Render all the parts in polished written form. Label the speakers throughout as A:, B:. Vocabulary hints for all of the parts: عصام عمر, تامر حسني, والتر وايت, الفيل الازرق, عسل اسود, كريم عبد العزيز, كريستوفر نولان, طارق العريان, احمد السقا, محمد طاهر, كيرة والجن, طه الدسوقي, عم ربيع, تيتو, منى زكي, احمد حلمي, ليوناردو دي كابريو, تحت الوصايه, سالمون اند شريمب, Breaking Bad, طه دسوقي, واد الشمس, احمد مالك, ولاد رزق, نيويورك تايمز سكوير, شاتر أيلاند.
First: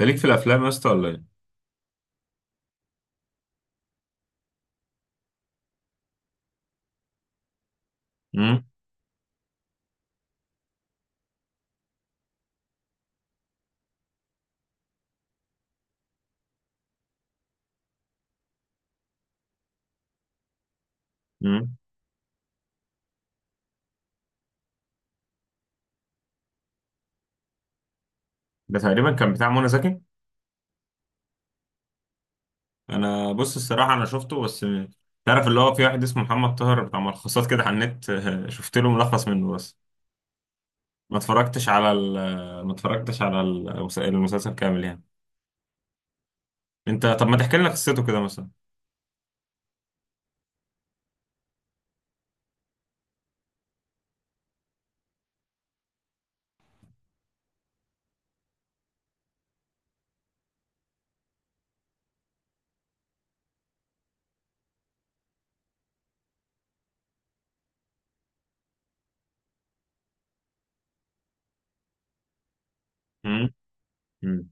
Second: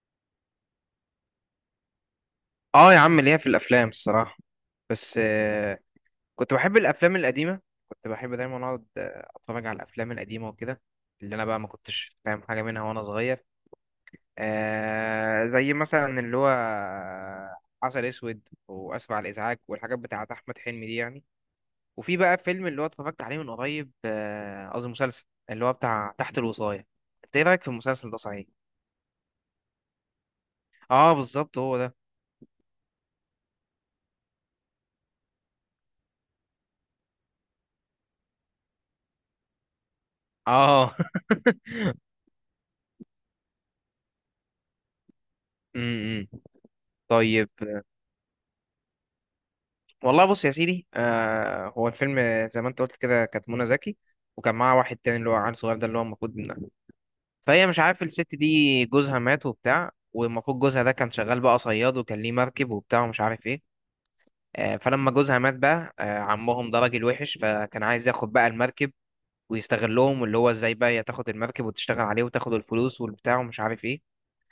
A: انت ليك في الافلام يا اسطى ولا ايه؟
B: اه، يا عم ليا في الافلام الصراحه. بس كنت بحب الافلام القديمه. كنت بحب دايما
A: امم.
B: اقعد اتفرج على الافلام القديمه وكده، اللي انا بقى ما كنتش فاهم حاجه منها وانا صغير. زي مثلا اللي هو عسل اسود واسف على الازعاج والحاجات بتاعه احمد حلمي دي يعني.
A: امم.
B: وفي بقى فيلم اللي هو اتفرجت عليه من قريب، قصدي مسلسل، اللي هو بتاع تحت الوصايه. انت ايه رايك في المسلسل ده صحيح؟
A: ده تقريبا كان بتاع منى زكي.
B: اه، بالظبط هو ده.
A: انا بص الصراحه انا شفته بس. تعرف اللي هو في واحد اسمه محمد طاهر بتاع ملخصات كده على النت. شفت له ملخص منه بس.
B: اه.
A: ما اتفرجتش على ال ما اتفرجتش على المسلسل كامل يعني.
B: م- م.
A: انت طب ما
B: طيب.
A: تحكي لنا قصته كده مثلا؟
B: والله بص يا سيدي، هو الفيلم زي ما انت قلت كده كانت منى زكي، وكان معاها واحد تاني اللي هو عيل صغير ده، اللي هو المفروض فهي، مش عارف، الست دي جوزها مات وبتاع، والمفروض جوزها ده كان شغال بقى صياد وكان ليه مركب وبتاع ومش عارف ايه. فلما جوزها مات بقى، عمهم ده راجل وحش، فكان عايز ياخد بقى المركب ويستغلهم، واللي هو ازاي بقى هي تاخد المركب وتشتغل عليه وتاخد الفلوس والبتاع
A: امم.
B: ومش عارف ايه.
A: امم.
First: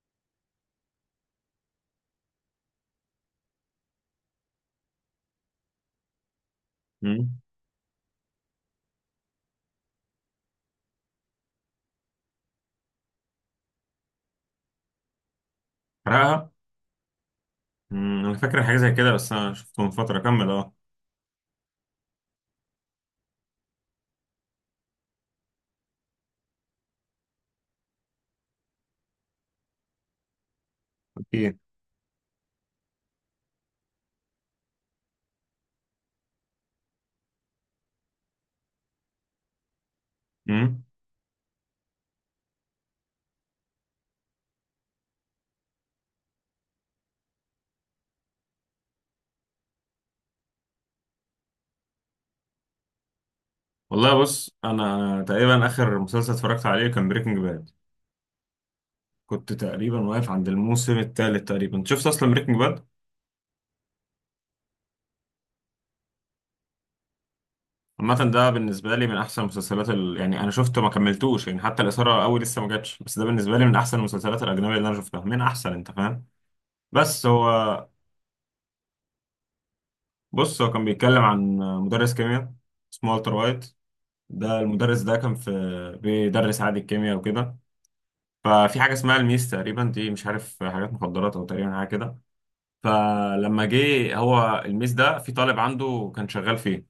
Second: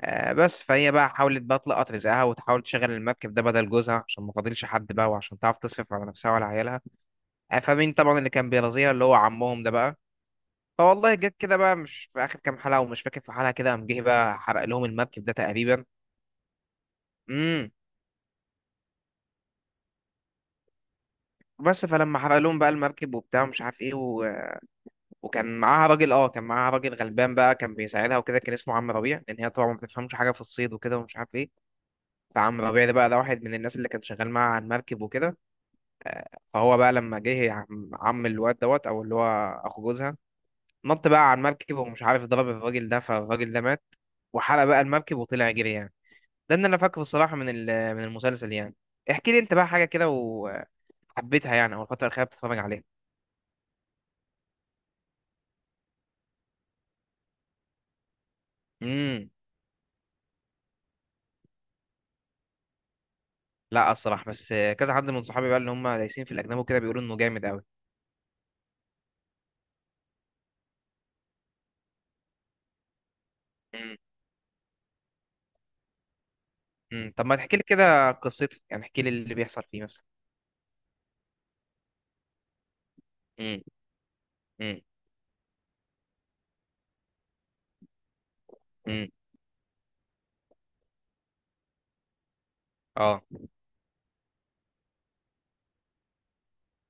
B: بس فهي بقى حاولت بقى تلقط رزقها وتحاول تشغل المركب ده بدل جوزها، عشان ما فاضلش حد بقى، وعشان تعرف تصرف على نفسها وعلى عيالها.
A: امم.
B: فمين طبعا اللي كان بيرازيها؟ اللي هو عمهم ده بقى. فوالله، جت كده بقى مش في اخر كام حلقه، ومش فاكر في حلقه كده قام جه بقى حرق لهم المركب ده تقريبا.
A: حرقها.
B: امم.
A: أمم، انا فاكر حاجه زي كده بس انا شفته من فتره كمل اه.
B: بس فلما حرق لهم بقى المركب وبتاع مش عارف ايه وكان معاها راجل، كان معاها راجل غلبان بقى كان بيساعدها وكده، كان اسمه عم ربيع، لان هي طبعا ما بتفهمش حاجه في الصيد وكده ومش عارف ايه.
A: اوكي.
B: فعم ربيع ده بقى، ده واحد من الناس اللي كان شغال معاها على المركب وكده. آه، فهو بقى لما جه عم الواد دوت، او اللي هو اخو جوزها،
A: امم.
B: نط بقى على المركب، ومش عارف ضرب الراجل ده، فالراجل ده مات، وحرق بقى المركب وطلع يجري يعني. ده اللي انا فاكره الصراحه من المسلسل يعني. احكي لي انت بقى حاجه كده وحبيتها يعني، او الفتره الاخيره بتتفرج عليها؟
A: والله بص انا تقريبا اخر مسلسل اتفرجت عليه كان بريكنج باد.
B: امم.
A: كنت تقريبا واقف عند الموسم الثالث تقريبا شفت اصلا بريكنج باد.
B: لا الصراحه، بس كذا حد من صحابي بقى اللي هم دايسين في الاجنبي وكده بيقولوا انه جامد قوي.
A: عامة ده بالنسبة لي من أحسن المسلسلات يعني أنا شفته ما كملتوش يعني، حتى الإثارة أوي لسه ما جاتش، بس ده بالنسبة لي من
B: امم.
A: أحسن المسلسلات الأجنبية اللي أنا شفتها، من أحسن، أنت فاهم؟
B: امم.
A: بس
B: طب ما تحكي لي
A: هو.
B: كده قصته يعني، احكي لي اللي بيحصل فيه مثلا.
A: بص هو كان بيتكلم عن مدرس كيمياء. اسمه والتر
B: امم.
A: وايت. ده
B: امم.
A: المدرس ده كان في، بيدرس عادي الكيمياء وكده. ففي حاجة
B: امم.
A: اسمها الميس تقريبا، دي مش عارف حاجات مخدرات أو تقريبا حاجة كده.
B: اه.
A: فلما جه هو الميس ده في طالب عنده كان شغال فيه.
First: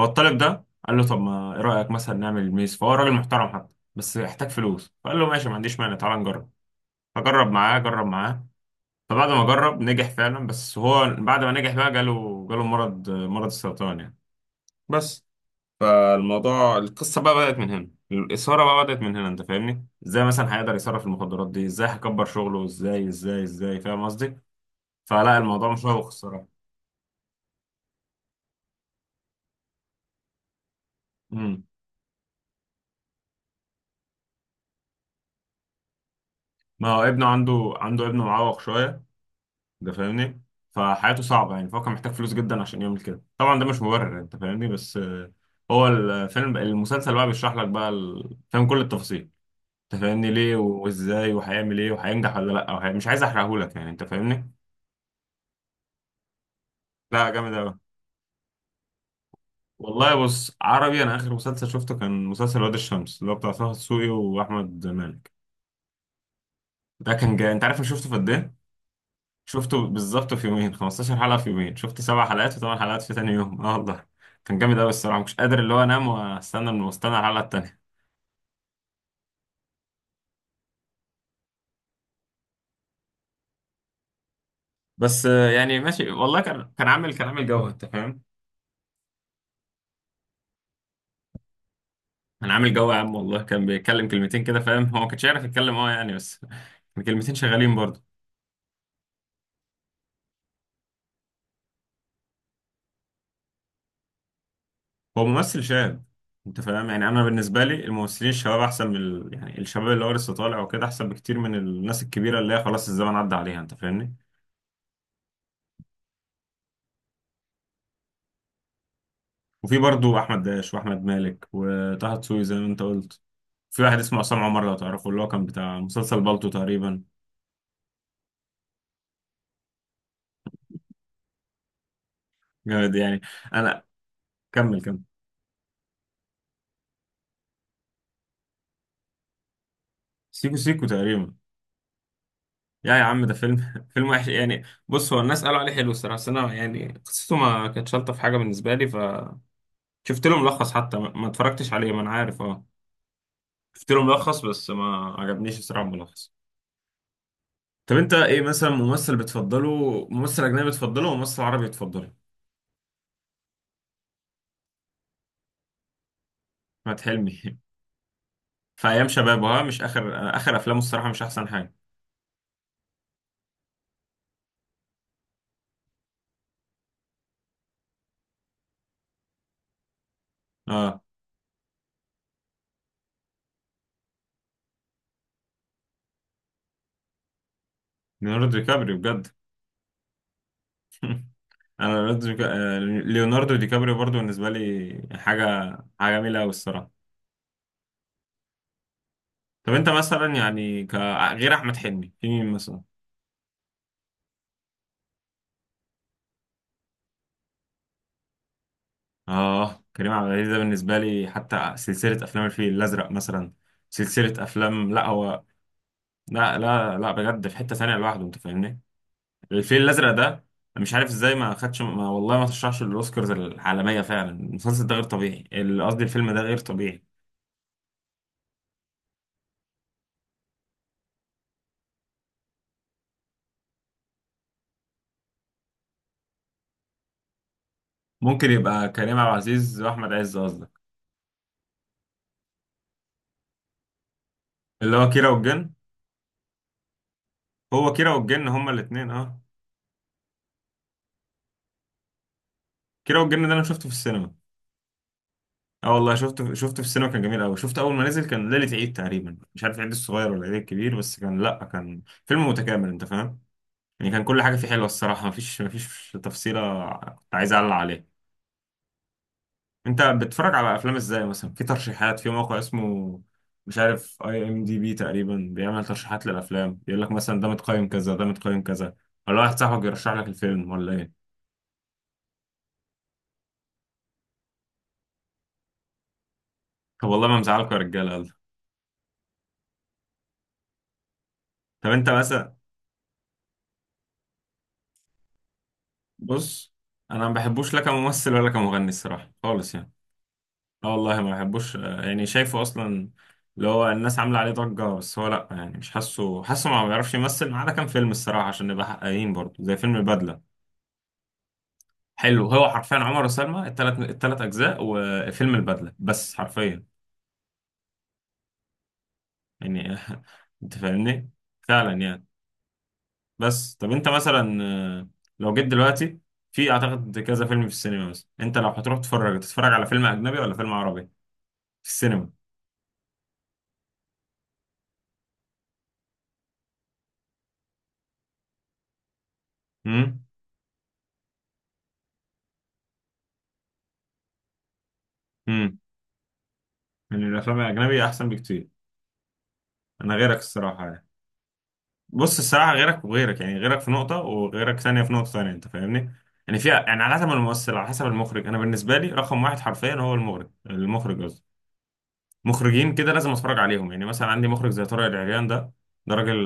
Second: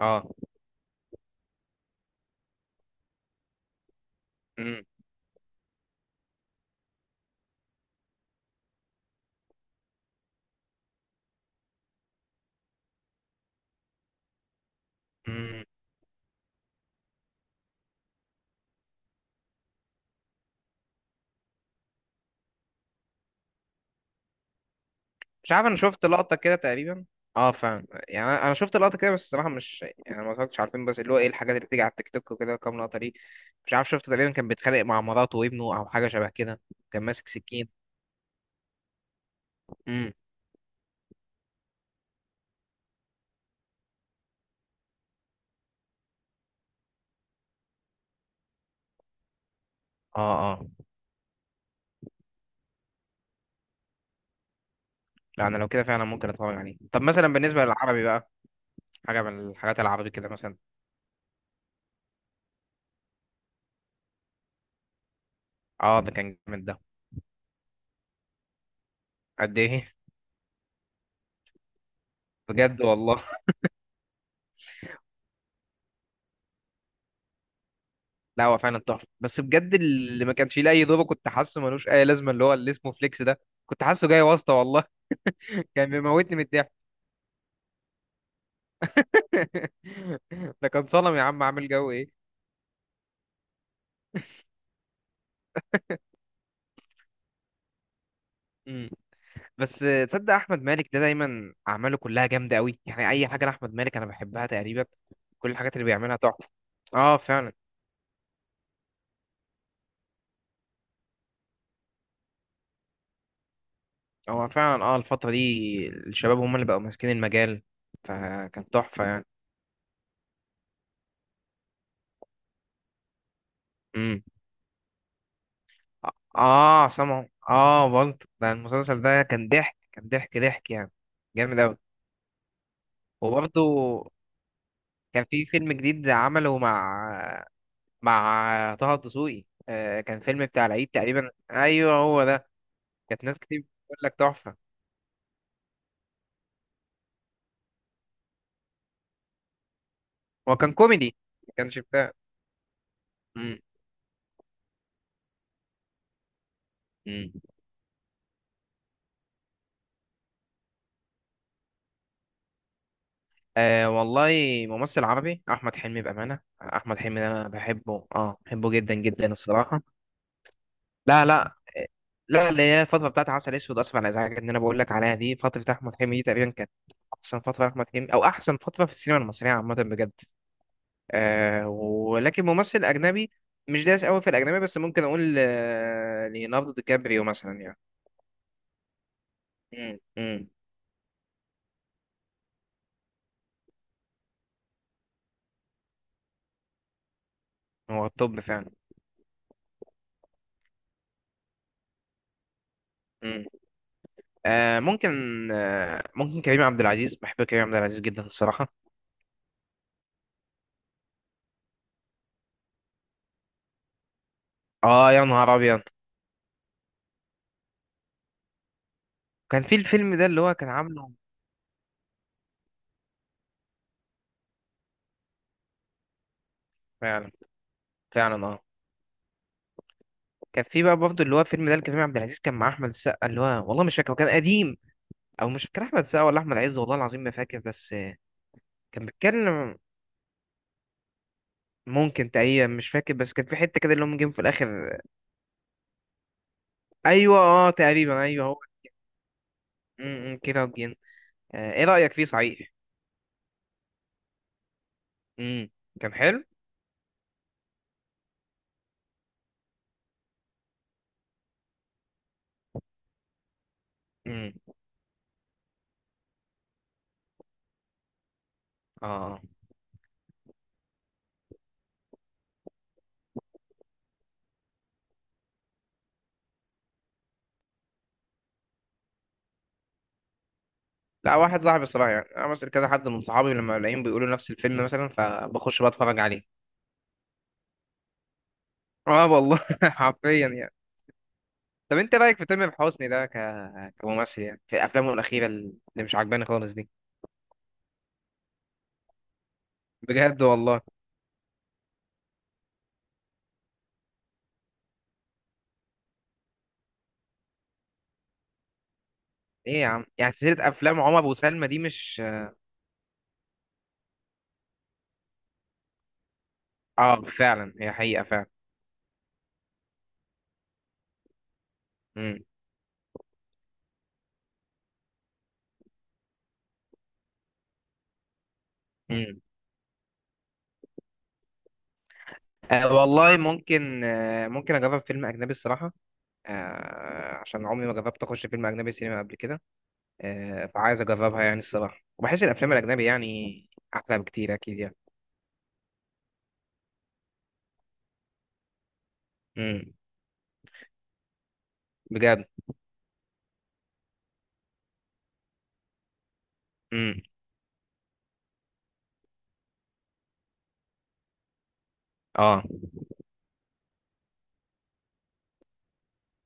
B: اه.
A: ده قال له: طب ما ايه رايك مثلا نعمل الميز؟ فهو راجل محترم حتى. بس يحتاج فلوس، فقال له: ماشي، ما عنديش مانع، تعال نجرب. فجرب معاه، جرب معاه. فبعد ما جرب نجح فعلا، بس هو بعد ما نجح بقى جاله مرض السرطان يعني. بس.
B: امم.
A: فالموضوع، القصه بقى بدات من هنا، الاثاره بقى بدات من هنا، انت فاهمني، ازاي مثلا هيقدر يصرف المخدرات دي، ازاي هيكبر شغله، ازاي ازاي ازاي، فاهم قصدي. فلا
B: مش عارف،
A: الموضوع
B: انا
A: مشوق
B: شفت لقطة
A: الصراحه.
B: كده تقريبا. اه فاهم يعني، انا شفت لقطة كده، بس الصراحة مش يعني، ما اتفرجتش على الفيلم، بس اللي هو ايه الحاجات
A: امم.
B: اللي بتيجي على التيك توك وكده كام لقطة دي. مش عارف، شفت تقريبا كان بيتخانق مع مراته وابنه او حاجة شبه كده.
A: ما هو
B: كان
A: ابنه
B: ماسك سكين.
A: عنده ابنه معوق شويه. ده
B: امم.
A: فاهمني. فحياته صعبة يعني، فهو كان محتاج فلوس جدا عشان يعمل كده، طبعا ده مش مبرر يعني، انت فاهمني، بس. هو الفيلم، المسلسل بقى بيشرح لك بقى فاهم كل التفاصيل. انت
B: اه.
A: فاهمني ليه
B: اه.
A: وازاي وهيعمل ايه وهينجح ولا لا، مش عايز احرقهولك يعني انت فاهمني.
B: لا انا لو كده فعلا ممكن اتفرج عليه. طب مثلا
A: لا جامد
B: بالنسبة
A: قوي.
B: للعربي بقى، حاجة من الحاجات العربي
A: والله
B: كده مثلا.
A: بص عربي، انا اخر مسلسل شفته كان مسلسل واد الشمس اللي هو بتاع طه دسوقي واحمد مالك.
B: اه، ده كان جامد ده.
A: ده كان جاي، انت عارف انا شفته في قد ايه؟
B: قد
A: شفته
B: ايه؟
A: بالظبط في يومين، 15 حلقة في يومين، شفت 7 حلقات وثمان
B: بجد
A: حلقات في
B: والله.
A: تاني يوم، اه والله. كان جامد قوي الصراحة، مش قادر اللي هو انام واستنى الحلقة التانية.
B: لا هو فعلا تحفة، بس بجد اللي ما كانش فيه لأي دور كنت حاسه ملوش أي لازمة، اللي هو اللي اسمه فليكس ده. كنت حاسه جاي واسطة والله.
A: بس يعني
B: كان
A: ماشي
B: بيموتني
A: والله،
B: من الضحك.
A: كان عامل جو، انت فاهم؟
B: ده كان صنم يا عم، عامل جو ايه.
A: كان عامل جو يا عم، والله كان بيتكلم كلمتين كده، فاهم، هو ما كانش يعرف يتكلم اه يعني بس. كان كلمتين شغالين برضه.
B: مم. بس تصدق احمد مالك ده دايما اعماله كلها جامده قوي يعني، اي حاجه لاحمد مالك انا بحبها تقريبا.
A: هو
B: كل
A: ممثل
B: الحاجات اللي
A: شاب.
B: بيعملها تحفه.
A: انت فاهم يعني،
B: اه
A: انا
B: فعلا.
A: بالنسبة لي الممثلين الشباب احسن من يعني الشباب اللي هو لسه طالع وكده احسن بكتير من الناس الكبيرة اللي هي خلاص الزمن عدى عليها، انت فاهمني.
B: هو فعلا الفتره دي الشباب هم اللي بقوا ماسكين المجال، فكان تحفه يعني.
A: وفي برضو احمد داش واحمد مالك وطه دسوقي زي ما انت قلت. في واحد اسمه
B: امم.
A: عصام عمر لو تعرفه، اللي هو كان بتاع مسلسل بالطو
B: اه
A: تقريبا.
B: سامعه، اه برضه، ده المسلسل ده كان ضحك، كان ضحك ضحك يعني، جامد قوي.
A: جامد يعني.
B: وبرضه
A: انا. كمل كمل.
B: كان في فيلم جديد عمله مع طه الدسوقي، كان فيلم
A: سيكو
B: بتاع
A: سيكو
B: العيد تقريبا،
A: تقريبا.
B: ايوه هو ده.
A: يا عم
B: كانت
A: ده
B: ناس كتير
A: فيلم
B: بتقول
A: فيلم
B: لك
A: وحش
B: تحفه.
A: يعني. بص هو الناس قالوا عليه حلو الصراحه، بس انا يعني قصته ما كانتش الطف حاجه بالنسبه لي، فشفت له
B: هو
A: ملخص
B: كان
A: حتى، ما
B: كوميدي،
A: ما
B: ما
A: اتفرجتش
B: كانش
A: عليه، ما انا
B: بتاع.
A: عارف اه.
B: مم.
A: شفت له ملخص بس ما عجبنيش الصراحه الملخص.
B: مم.
A: طب انت ايه مثلا ممثل بتفضله، ممثل اجنبي بتفضله، وممثل عربي بتفضله؟
B: والله، ممثل عربي احمد حلمي بامانه، احمد
A: احمد
B: حلمي ده
A: حلمي
B: انا بحبه، بحبه
A: في
B: جدا
A: ايام
B: جدا
A: شبابه ها، مش
B: الصراحه.
A: اخر افلامه الصراحه مش
B: لا،
A: احسن
B: لا،
A: حاجه.
B: لا، اللي هي الفتره بتاعت عسل اسود اسف على الازعاج ان انا بقول لك عليها دي، فتره احمد حلمي دي تقريبا كانت احسن فتره احمد حلمي، او احسن فتره في السينما المصريه عامه بجد.
A: اه
B: ولكن ممثل أجنبي، مش دايس قوي في الأجنبي، بس ممكن أقول ليوناردو دي كابريو مثلا يعني.
A: ليوناردو دي كابريو بجد.
B: مم. مم.
A: انا ليوناردو دي كابريو برضو بالنسبه لي حاجه. حاجه جميله قوي الصراحه.
B: هو الطب فعلا.
A: طب انت مثلا يعني غير احمد حلمي في مين مثلا؟
B: مم. ممكن، ممكن كريم عبد العزيز، بحب كريم عبد العزيز جدا الصراحة.
A: اه كريم عبد العزيز ده بالنسبه لي، حتى سلسله افلام الفيل الازرق مثلا. سلسله افلام، لا
B: اه يا
A: هو.
B: نهار أبيض.
A: لا لا لا، بجد في حته ثانيه لوحده انت فاهمني.
B: كان في
A: الفيل الازرق
B: الفيلم ده
A: ده.
B: اللي هو كان
A: أنا مش عارف
B: عامله،
A: ازاي ما خدش ما والله ما ترشحش للاوسكارز العالميه، فعلا المسلسل ده غير طبيعي، قصدي الفيلم ده غير طبيعي.
B: فعلا، فعلا اه. كان في بقى برضه اللي هو الفيلم ده اللي كريم عبد العزيز كان مع أحمد السقا، اللي هو والله مش فاكر هو كان قديم، أو مش فاكر أحمد السقا ولا أحمد عز، والله العظيم ما فاكر بس
A: ممكن يبقى
B: كان
A: كريم عبد
B: بيتكلم.
A: العزيز واحمد عز قصدك.
B: ممكن تقريبا، مش فاكر، بس كان في حته كده اللي هم جيم في
A: اللي
B: الاخر.
A: هو كيرة والجن.
B: ايوه، اه،
A: هو كيرة
B: تقريبا ايوه
A: والجن
B: هو.
A: هما الاثنين اه.
B: امم، إمم، كده وجين. آه، ايه رايك فيه صحيح؟
A: كيرة والجن ده انا شفته في السينما.
B: امم.
A: اه
B: كان
A: والله
B: حلو.
A: شفته في السينما، كان جميل قوي، شفته اول ما نزل، كان ليله عيد تقريبا، مش عارف العيد الصغير ولا العيد الكبير، بس كان لا كان فيلم متكامل انت فاهم. يعني كان كل
B: امم.
A: حاجه فيه حلوه الصراحه، مفيش تفصيله كنت عايز اعلق عليها.
B: اه، آه.
A: انت بتتفرج على افلام ازاي مثلا؟ في ترشيحات في موقع اسمه، مش عارف، اي ام دي بي تقريبا، بيعمل ترشيحات للافلام، يقول لك مثلا ده متقيم كذا، ده متقيم كذا. ولا واحد صاحبك يرشح لك الفيلم ولا ايه؟
B: لا واحد صاحبي الصراحه يعني، انا مثلا كذا حد من صحابي لما الاقيهم بيقولوا نفس الفيلم مثلا، فبخش بقى اتفرج عليه.
A: طب والله ما مزعلكوا يا رجاله يلا.
B: اه والله، حرفيا يعني.
A: طب
B: طب
A: انت
B: انت رايك في
A: مثلا.
B: تامر حسني ده، كممثل يعني، في افلامه الاخيره اللي مش عجباني خالص
A: بص
B: دي.
A: انا ما بحبوش لا كممثل ولا كمغني الصراحه خالص يعني.
B: بجد والله.
A: اه والله ما بحبوش يعني شايفه اصلا. اللي هو الناس عامله عليه ضجه، بس هو لا يعني مش حاسه ما بيعرفش يمثل، ما عدا كام فيلم الصراحه عشان نبقى حقانيين برضه، زي
B: ايه يا
A: فيلم
B: عم، يعني
A: البدله.
B: سلسله افلام عمر وسلمى دي مش.
A: حلو هو حرفيا عمر وسلمى، التلات اجزاء، وفيلم البدله بس حرفيا.
B: اه فعلا، هي حقيقه فعلا.
A: يعني انت فاهمني. فعلا يعني.
B: امم.
A: بس طب انت مثلا آه، لو جيت دلوقتي، في اعتقد كذا فيلم في السينما مثلا، انت لو هتروح تتفرج
B: إمم.
A: على فيلم اجنبي ولا فيلم عربي؟ في السينما.
B: أه والله، ممكن، أه ممكن اجرب فيلم اجنبي الصراحه. عشان عمري ما جربت اخش فيلم اجنبي سينما قبل كده.
A: امم.
B: فعايز اجربها يعني الصراحه، وبحس الافلام الاجنبي يعني احلى بكتير اكيد يعني.
A: امم. يعني الافلام الاجنبي احسن بكتير.
B: امم.
A: انا غيرك الصراحه يعني. بص
B: بجد.
A: الصراحة غيرك وغيرك، يعني غيرك في نقطة وغيرك ثانية في نقطة ثانية، أنت فاهمني؟ يعني فيها، يعني على
B: امم.
A: حسب الممثل، على حسب المخرج، أنا بالنسبة لي رقم واحد حرفيا هو المخرج، المخرج قصدي.
B: اه،
A: مخرجين كده لازم أتفرج عليهم، يعني مثلا عندي مخرج زي طارق العريان ده. ده راجل.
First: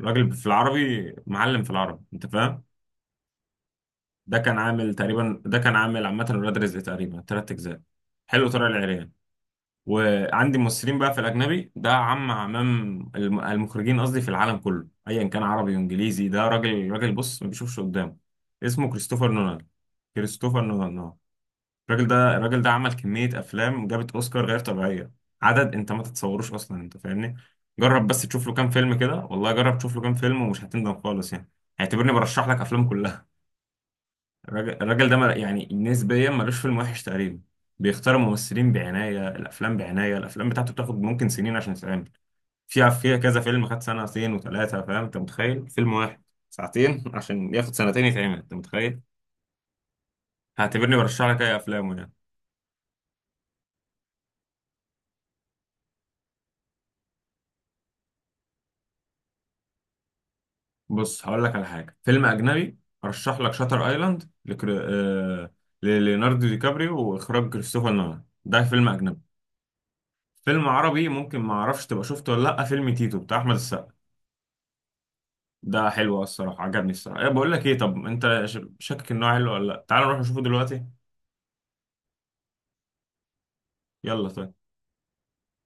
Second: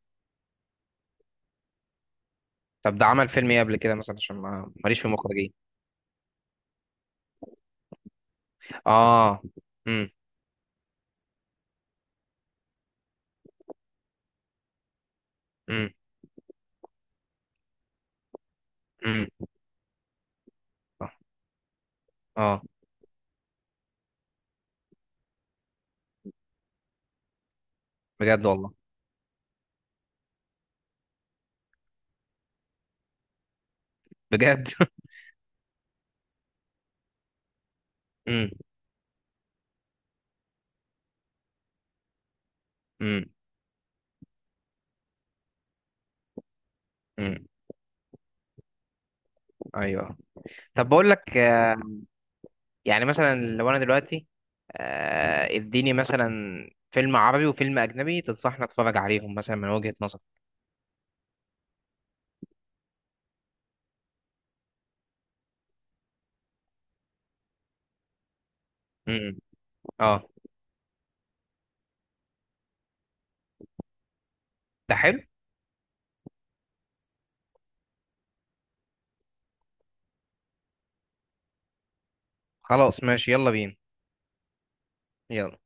A: راجل في العربي، معلم في العربي، أنت فاهم؟
B: طب ده عمل فيلم ايه قبل كده مثلا، عشان ما ماليش في المخرجين؟
A: ده كان عامل عامة ولاد رزق تقريبا تلات أجزاء. حلو طارق العريان.
B: اه. امم.
A: وعندي ممثلين بقى في الاجنبي، ده عمام. المخرجين قصدي في العالم كله، ايا كان عربي
B: امم.
A: وانجليزي، ده راجل راجل بص ما بيشوفش قدامه. اسمه
B: امم.
A: كريستوفر نولان. كريستوفر نولان
B: اه.
A: اه. الراجل ده الراجل
B: آه،
A: ده عمل كمية افلام جابت اوسكار غير طبيعية. عدد انت ما تتصوروش اصلا انت فاهمني. جرب بس
B: بجد
A: تشوف له كام
B: والله.
A: فيلم كده، والله جرب تشوف له كام فيلم ومش هتندم خالص يعني. اعتبرني برشح لك افلام كلها.
B: بجد.
A: الراجل ده يعني نسبيا ملوش فيلم وحش تقريبا. بيختار
B: امم.
A: ممثلين بعناية، الأفلام بعناية، الأفلام بتاعته بتاخد ممكن سنين عشان تتعمل. فيها
B: امم.
A: كذا فيلم خد سنتين وثلاثة، فاهم، أنت متخيل فيلم واحد ساعتين
B: امم.
A: عشان ياخد سنتين يتعمل، أنت متخيل.
B: ايوه. طب
A: هعتبرني
B: بقول
A: برشح
B: لك
A: لك أي أفلامه يعني.
B: يعني مثلا لو انا دلوقتي، اديني مثلا فيلم عربي وفيلم اجنبي تنصحني اتفرج عليهم مثلا من وجهة نظرك.
A: بص هقول لك على حاجة، فيلم أجنبي. أرشح لك شاتر أيلاند لليوناردو دي كابريو وإخراج كريستوفر نولان، ده فيلم أجنبي.
B: امم. اه.
A: فيلم عربي ممكن ما اعرفش تبقى شفته ولا لا، فيلم تيتو بتاع احمد السقا.
B: ده حلو.
A: ده حلو الصراحة عجبني الصراحة، إيه بقول لك ايه، طب انت شاكك انه حلو ولا لا؟ تعال نروح نشوفه دلوقتي.
B: خلاص ماشي، يلا بينا.
A: يلا طيب.
B: يلا.